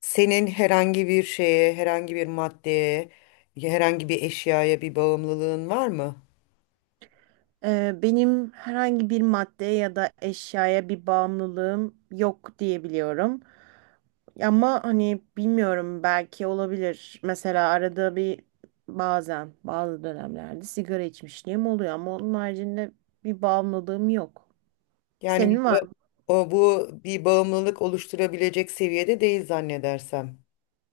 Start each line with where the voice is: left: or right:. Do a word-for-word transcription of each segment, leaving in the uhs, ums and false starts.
left: Senin herhangi bir şeye, herhangi bir maddeye, herhangi bir eşyaya bir bağımlılığın var mı?
right: Ee, benim herhangi bir maddeye ya da eşyaya bir bağımlılığım yok diyebiliyorum. Ama hani bilmiyorum, belki olabilir. Mesela arada bir bazen bazı dönemlerde sigara içmişliğim oluyor, ama onun haricinde bir bağımlılığım yok.
left: Yani bir,
right: Senin var
left: ba-
right: mı?
left: o, bu bir bağımlılık oluşturabilecek seviyede değil zannedersem.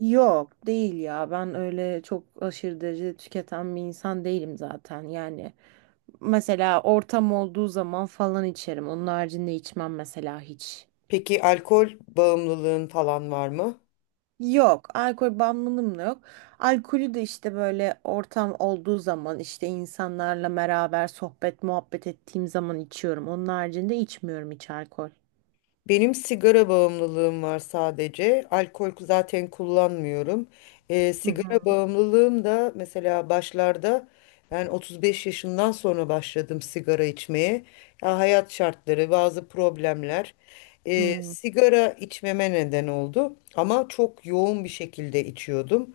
right: Yok değil ya, ben öyle çok aşırı derecede tüketen bir insan değilim zaten yani. Mesela ortam olduğu zaman falan içerim. Onun haricinde içmem mesela hiç.
left: Peki alkol bağımlılığın falan var mı?
right: Yok, alkol bağımlılığım da yok. Alkolü de işte böyle ortam olduğu zaman, işte insanlarla beraber sohbet muhabbet ettiğim zaman içiyorum. Onun haricinde içmiyorum hiç alkol.
left: Benim sigara bağımlılığım var sadece. Alkol zaten kullanmıyorum. Ee,
right: Hı
left: sigara
right: hı.
left: bağımlılığım da mesela başlarda ben otuz beş yaşından sonra başladım sigara içmeye. Ya hayat şartları, bazı problemler
right: Hı
left: e,
right: hı.
left: sigara içmeme neden oldu. Ama çok yoğun bir şekilde içiyordum.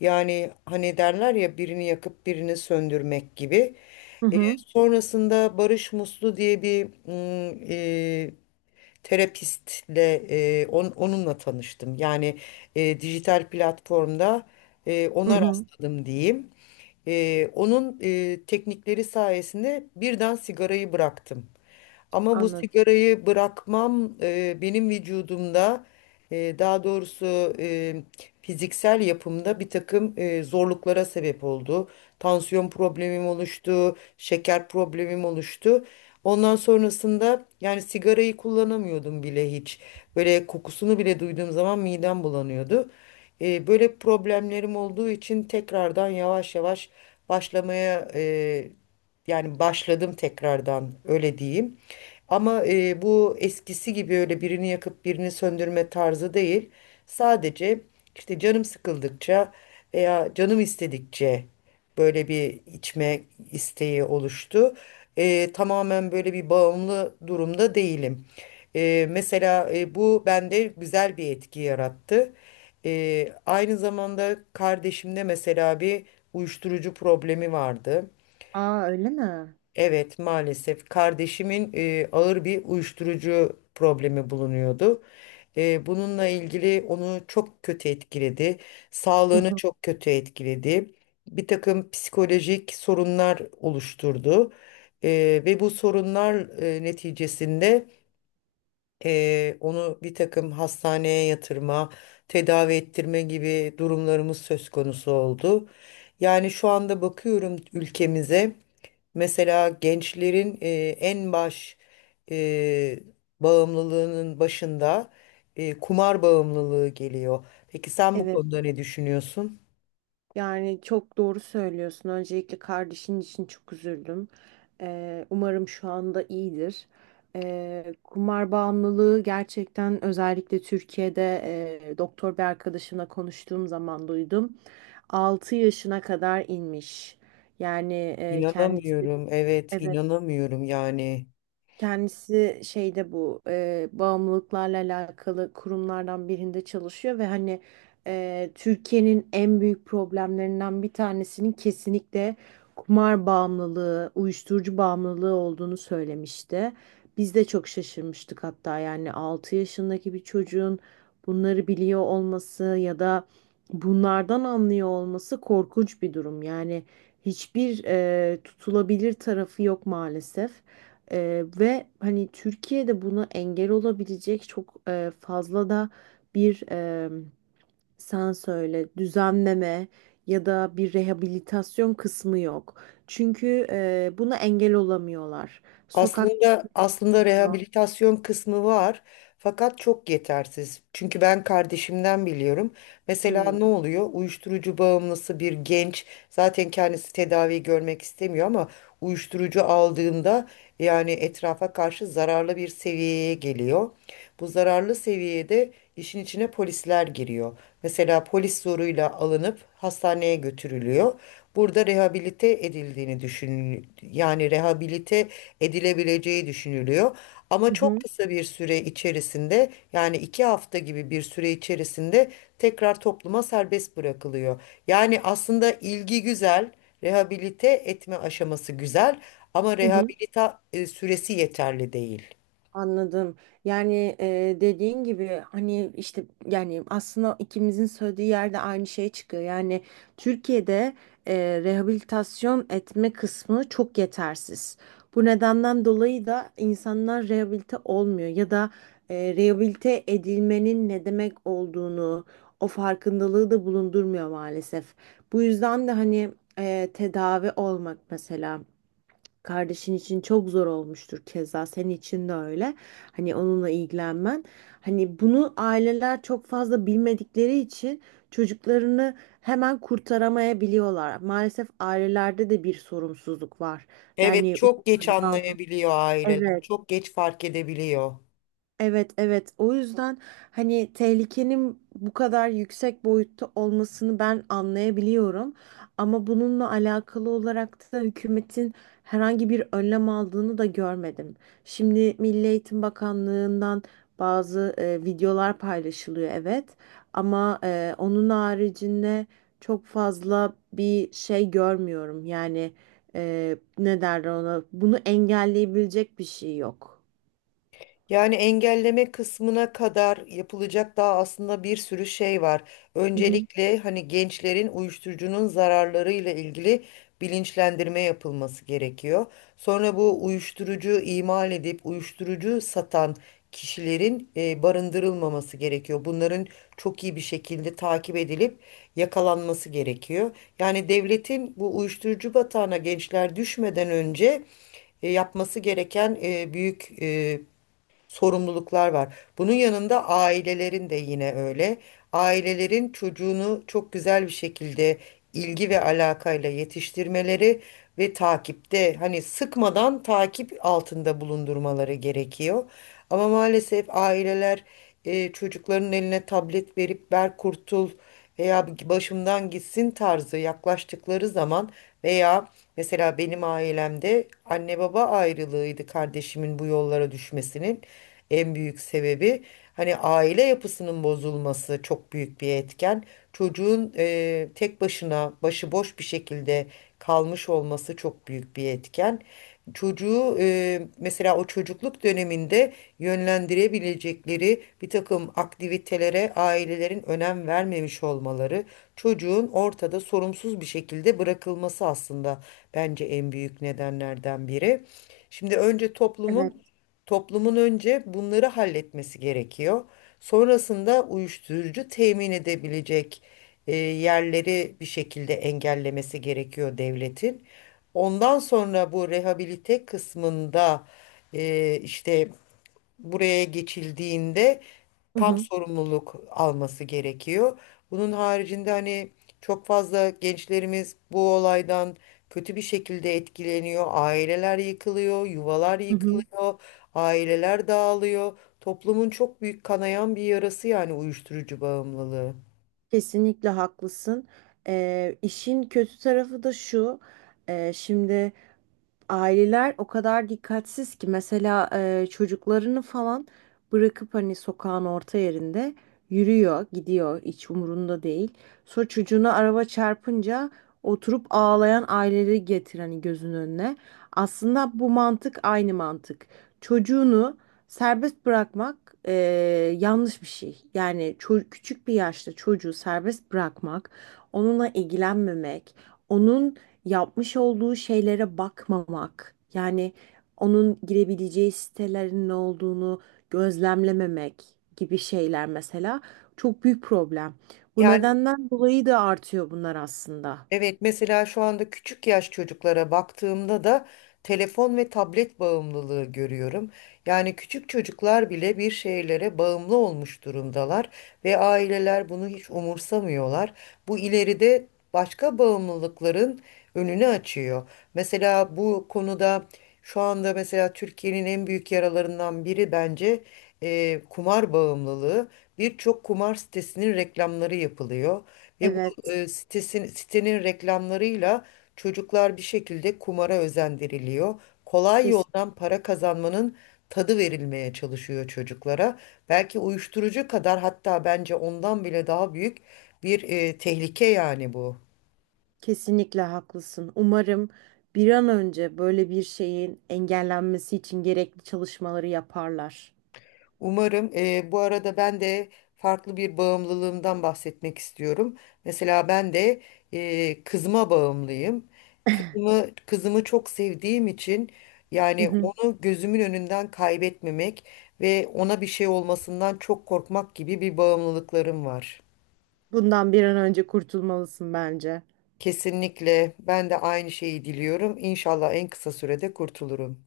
left: Yani hani derler ya birini yakıp birini söndürmek gibi.
right: Hı
left: E,
right: hı.
left: sonrasında Barış Muslu diye bir mm, e, terapistle e, on- onunla tanıştım. Yani e, dijital platformda e,
right: Hı
left: ona
right: hı.
left: rastladım diyeyim. Ee, onun e, teknikleri sayesinde birden sigarayı bıraktım. Ama bu
right: Anladım.
left: sigarayı bırakmam e, benim vücudumda e, daha doğrusu e, fiziksel yapımda bir takım e, zorluklara sebep oldu. Tansiyon problemim oluştu, şeker problemim oluştu. Ondan sonrasında yani sigarayı kullanamıyordum bile hiç. Böyle kokusunu bile duyduğum zaman midem bulanıyordu. E, böyle problemlerim olduğu için tekrardan yavaş yavaş başlamaya e, yani başladım tekrardan öyle diyeyim. Ama e, bu eskisi gibi öyle birini yakıp birini söndürme tarzı değil. Sadece işte canım sıkıldıkça veya canım istedikçe böyle bir içme isteği oluştu. E, tamamen böyle bir bağımlı durumda değilim. E, mesela e, bu bende güzel bir etki yarattı. E, aynı zamanda kardeşimde mesela bir uyuşturucu problemi vardı.
right: Aa, öyle mi?
left: Evet, maalesef kardeşimin e, ağır bir uyuşturucu problemi bulunuyordu. E, bununla ilgili onu çok kötü etkiledi.
right: Hı
left: Sağlığını
right: hı.
left: çok kötü etkiledi. Bir takım psikolojik sorunlar oluşturdu. E, ve bu sorunlar e, neticesinde e, onu bir takım hastaneye yatırma, tedavi ettirme gibi durumlarımız söz konusu oldu. Yani şu anda bakıyorum ülkemize. Mesela gençlerin e, en baş e, bağımlılığının başında e, kumar bağımlılığı geliyor. Peki sen bu
right: Evet.
left: konuda ne düşünüyorsun?
right: Yani çok doğru söylüyorsun. Öncelikle kardeşin için çok üzüldüm. Ee, umarım şu anda iyidir. Ee, kumar bağımlılığı gerçekten özellikle Türkiye'de e, doktor bir arkadaşımla konuştuğum zaman duydum. Altı yaşına kadar inmiş. Yani e, kendisi,
left: İnanamıyorum. Evet,
right: evet.
left: inanamıyorum yani.
right: Kendisi şeyde, bu e, bağımlılıklarla alakalı kurumlardan birinde çalışıyor ve hani e, Türkiye'nin en büyük problemlerinden bir tanesinin kesinlikle kumar bağımlılığı, uyuşturucu bağımlılığı olduğunu söylemişti. Biz de çok şaşırmıştık hatta, yani altı yaşındaki bir çocuğun bunları biliyor olması ya da bunlardan anlıyor olması korkunç bir durum. Yani hiçbir e, tutulabilir tarafı yok maalesef. Ee, ve hani Türkiye'de buna engel olabilecek çok e, fazla da bir e, sen söyle düzenleme ya da bir rehabilitasyon kısmı yok. Çünkü e, buna engel olamıyorlar. Sokak.
left: Aslında aslında rehabilitasyon kısmı var. Fakat çok yetersiz. Çünkü ben kardeşimden biliyorum.
right: Hı
left: Mesela
right: hı.
left: ne oluyor? Uyuşturucu bağımlısı bir genç zaten kendisi tedavi görmek istemiyor ama uyuşturucu aldığında yani etrafa karşı zararlı bir seviyeye geliyor. Bu zararlı seviyede işin içine polisler giriyor. Mesela polis zoruyla alınıp hastaneye götürülüyor. Burada rehabilite edildiğini düşün, yani rehabilite edilebileceği düşünülüyor. Ama çok kısa bir süre içerisinde, yani iki hafta gibi bir süre içerisinde, tekrar topluma serbest bırakılıyor. Yani aslında ilgi güzel, rehabilite etme aşaması güzel ama
right: Hı hı.
left: rehabilita e, süresi yeterli değil.
right: Anladım. Yani e, dediğin gibi, hani işte, yani aslında ikimizin söylediği yerde aynı şey çıkıyor. Yani Türkiye'de e, rehabilitasyon etme kısmı çok yetersiz. Bu nedenden dolayı da insanlar rehabilite olmuyor ya da e, rehabilite edilmenin ne demek olduğunu, o farkındalığı da bulundurmuyor maalesef. Bu yüzden de hani e, tedavi olmak mesela. Kardeşin için çok zor olmuştur, keza senin için de öyle. Hani onunla ilgilenmen. Hani bunu aileler çok fazla bilmedikleri için çocuklarını hemen kurtaramayabiliyorlar. Maalesef ailelerde de bir sorumsuzluk var.
left: Evet,
right: Yani.
left: çok geç anlayabiliyor aileler,
right: Evet.
left: çok geç fark edebiliyor.
right: Evet, evet, o yüzden hani tehlikenin bu kadar yüksek boyutta olmasını ben anlayabiliyorum, ama bununla alakalı olarak da hükümetin herhangi bir önlem aldığını da görmedim. Şimdi Milli Eğitim Bakanlığı'ndan bazı e, videolar paylaşılıyor, evet, ama e, onun haricinde çok fazla bir şey görmüyorum, yani e, ne derler ona, bunu engelleyebilecek bir şey yok.
left: Yani engelleme kısmına kadar yapılacak daha aslında bir sürü şey var.
right: Hı hı.
left: Öncelikle hani gençlerin uyuşturucunun zararlarıyla ilgili bilinçlendirme yapılması gerekiyor. Sonra bu uyuşturucu imal edip uyuşturucu satan kişilerin e, barındırılmaması gerekiyor. Bunların çok iyi bir şekilde takip edilip yakalanması gerekiyor. Yani devletin bu uyuşturucu batağına gençler düşmeden önce e, yapması gereken e, büyük e, sorumluluklar var. Bunun yanında ailelerin de yine öyle. Ailelerin çocuğunu çok güzel bir şekilde ilgi ve alakayla yetiştirmeleri ve takipte hani sıkmadan takip altında bulundurmaları gerekiyor. Ama maalesef aileler e, çocukların eline tablet verip ver kurtul veya başımdan gitsin tarzı yaklaştıkları zaman veya mesela benim ailemde anne baba ayrılığıydı kardeşimin bu yollara düşmesinin en büyük sebebi. Hani aile yapısının bozulması çok büyük bir etken. Çocuğun eee, tek başına başıboş bir şekilde kalmış olması çok büyük bir etken. Çocuğu e, mesela o çocukluk döneminde yönlendirebilecekleri bir takım aktivitelere ailelerin önem vermemiş olmaları, çocuğun ortada sorumsuz bir şekilde bırakılması aslında bence en büyük nedenlerden biri. Şimdi önce
right: Evet.
left: toplumun Toplumun önce bunları halletmesi gerekiyor. Sonrasında uyuşturucu temin edebilecek e, yerleri bir şekilde engellemesi gerekiyor devletin. Ondan sonra bu rehabilite kısmında e, işte buraya geçildiğinde
right: Hı
left: tam
right: hı.
left: sorumluluk alması gerekiyor. Bunun haricinde hani çok fazla gençlerimiz bu olaydan kötü bir şekilde etkileniyor. Aileler yıkılıyor, yuvalar
right: Hı hı.
left: yıkılıyor, aileler dağılıyor. Toplumun çok büyük kanayan bir yarası yani uyuşturucu bağımlılığı.
right: Kesinlikle haklısın. Ee, işin kötü tarafı da şu. E, şimdi aileler o kadar dikkatsiz ki, mesela e, çocuklarını falan bırakıp hani sokağın orta yerinde yürüyor, gidiyor, hiç umurunda değil. Sonra çocuğuna araba çarpınca oturup ağlayan aileleri getir hani gözünün önüne. Aslında bu mantık aynı mantık. Çocuğunu serbest bırakmak e, yanlış bir şey. Yani ço- küçük bir yaşta çocuğu serbest bırakmak, onunla ilgilenmemek, onun yapmış olduğu şeylere bakmamak, yani onun girebileceği sitelerin ne olduğunu gözlemlememek gibi şeyler mesela çok büyük problem. Bu
left: Yani
right: nedenden dolayı da artıyor bunlar aslında.
left: Evet, mesela şu anda küçük yaş çocuklara baktığımda da telefon ve tablet bağımlılığı görüyorum. Yani küçük çocuklar bile bir şeylere bağımlı olmuş durumdalar ve aileler bunu hiç umursamıyorlar. Bu ileride başka bağımlılıkların önünü açıyor. Mesela bu konuda şu anda mesela Türkiye'nin en büyük yaralarından biri bence eee, kumar bağımlılığı. Birçok kumar sitesinin reklamları yapılıyor. Ve
right: Evet,
left: e, sitesin, sitenin reklamlarıyla çocuklar bir şekilde kumara özendiriliyor. Kolay
right: kes-
left: yoldan para kazanmanın tadı verilmeye çalışıyor çocuklara. Belki uyuşturucu kadar, hatta bence ondan bile daha büyük bir e, tehlike yani bu.
right: kesinlikle haklısın. Umarım bir an önce böyle bir şeyin engellenmesi için gerekli çalışmaları yaparlar.
left: Umarım eee, bu arada ben de farklı bir bağımlılığımdan bahsetmek istiyorum. Mesela ben de eee, kızıma bağımlıyım. Kızımı, kızımı çok sevdiğim için
right: Hı
left: yani
right: hı.
left: onu gözümün önünden kaybetmemek ve ona bir şey olmasından çok korkmak gibi bir bağımlılıklarım var.
right: Bundan bir an önce kurtulmalısın bence.
left: Kesinlikle ben de aynı şeyi diliyorum. İnşallah en kısa sürede kurtulurum.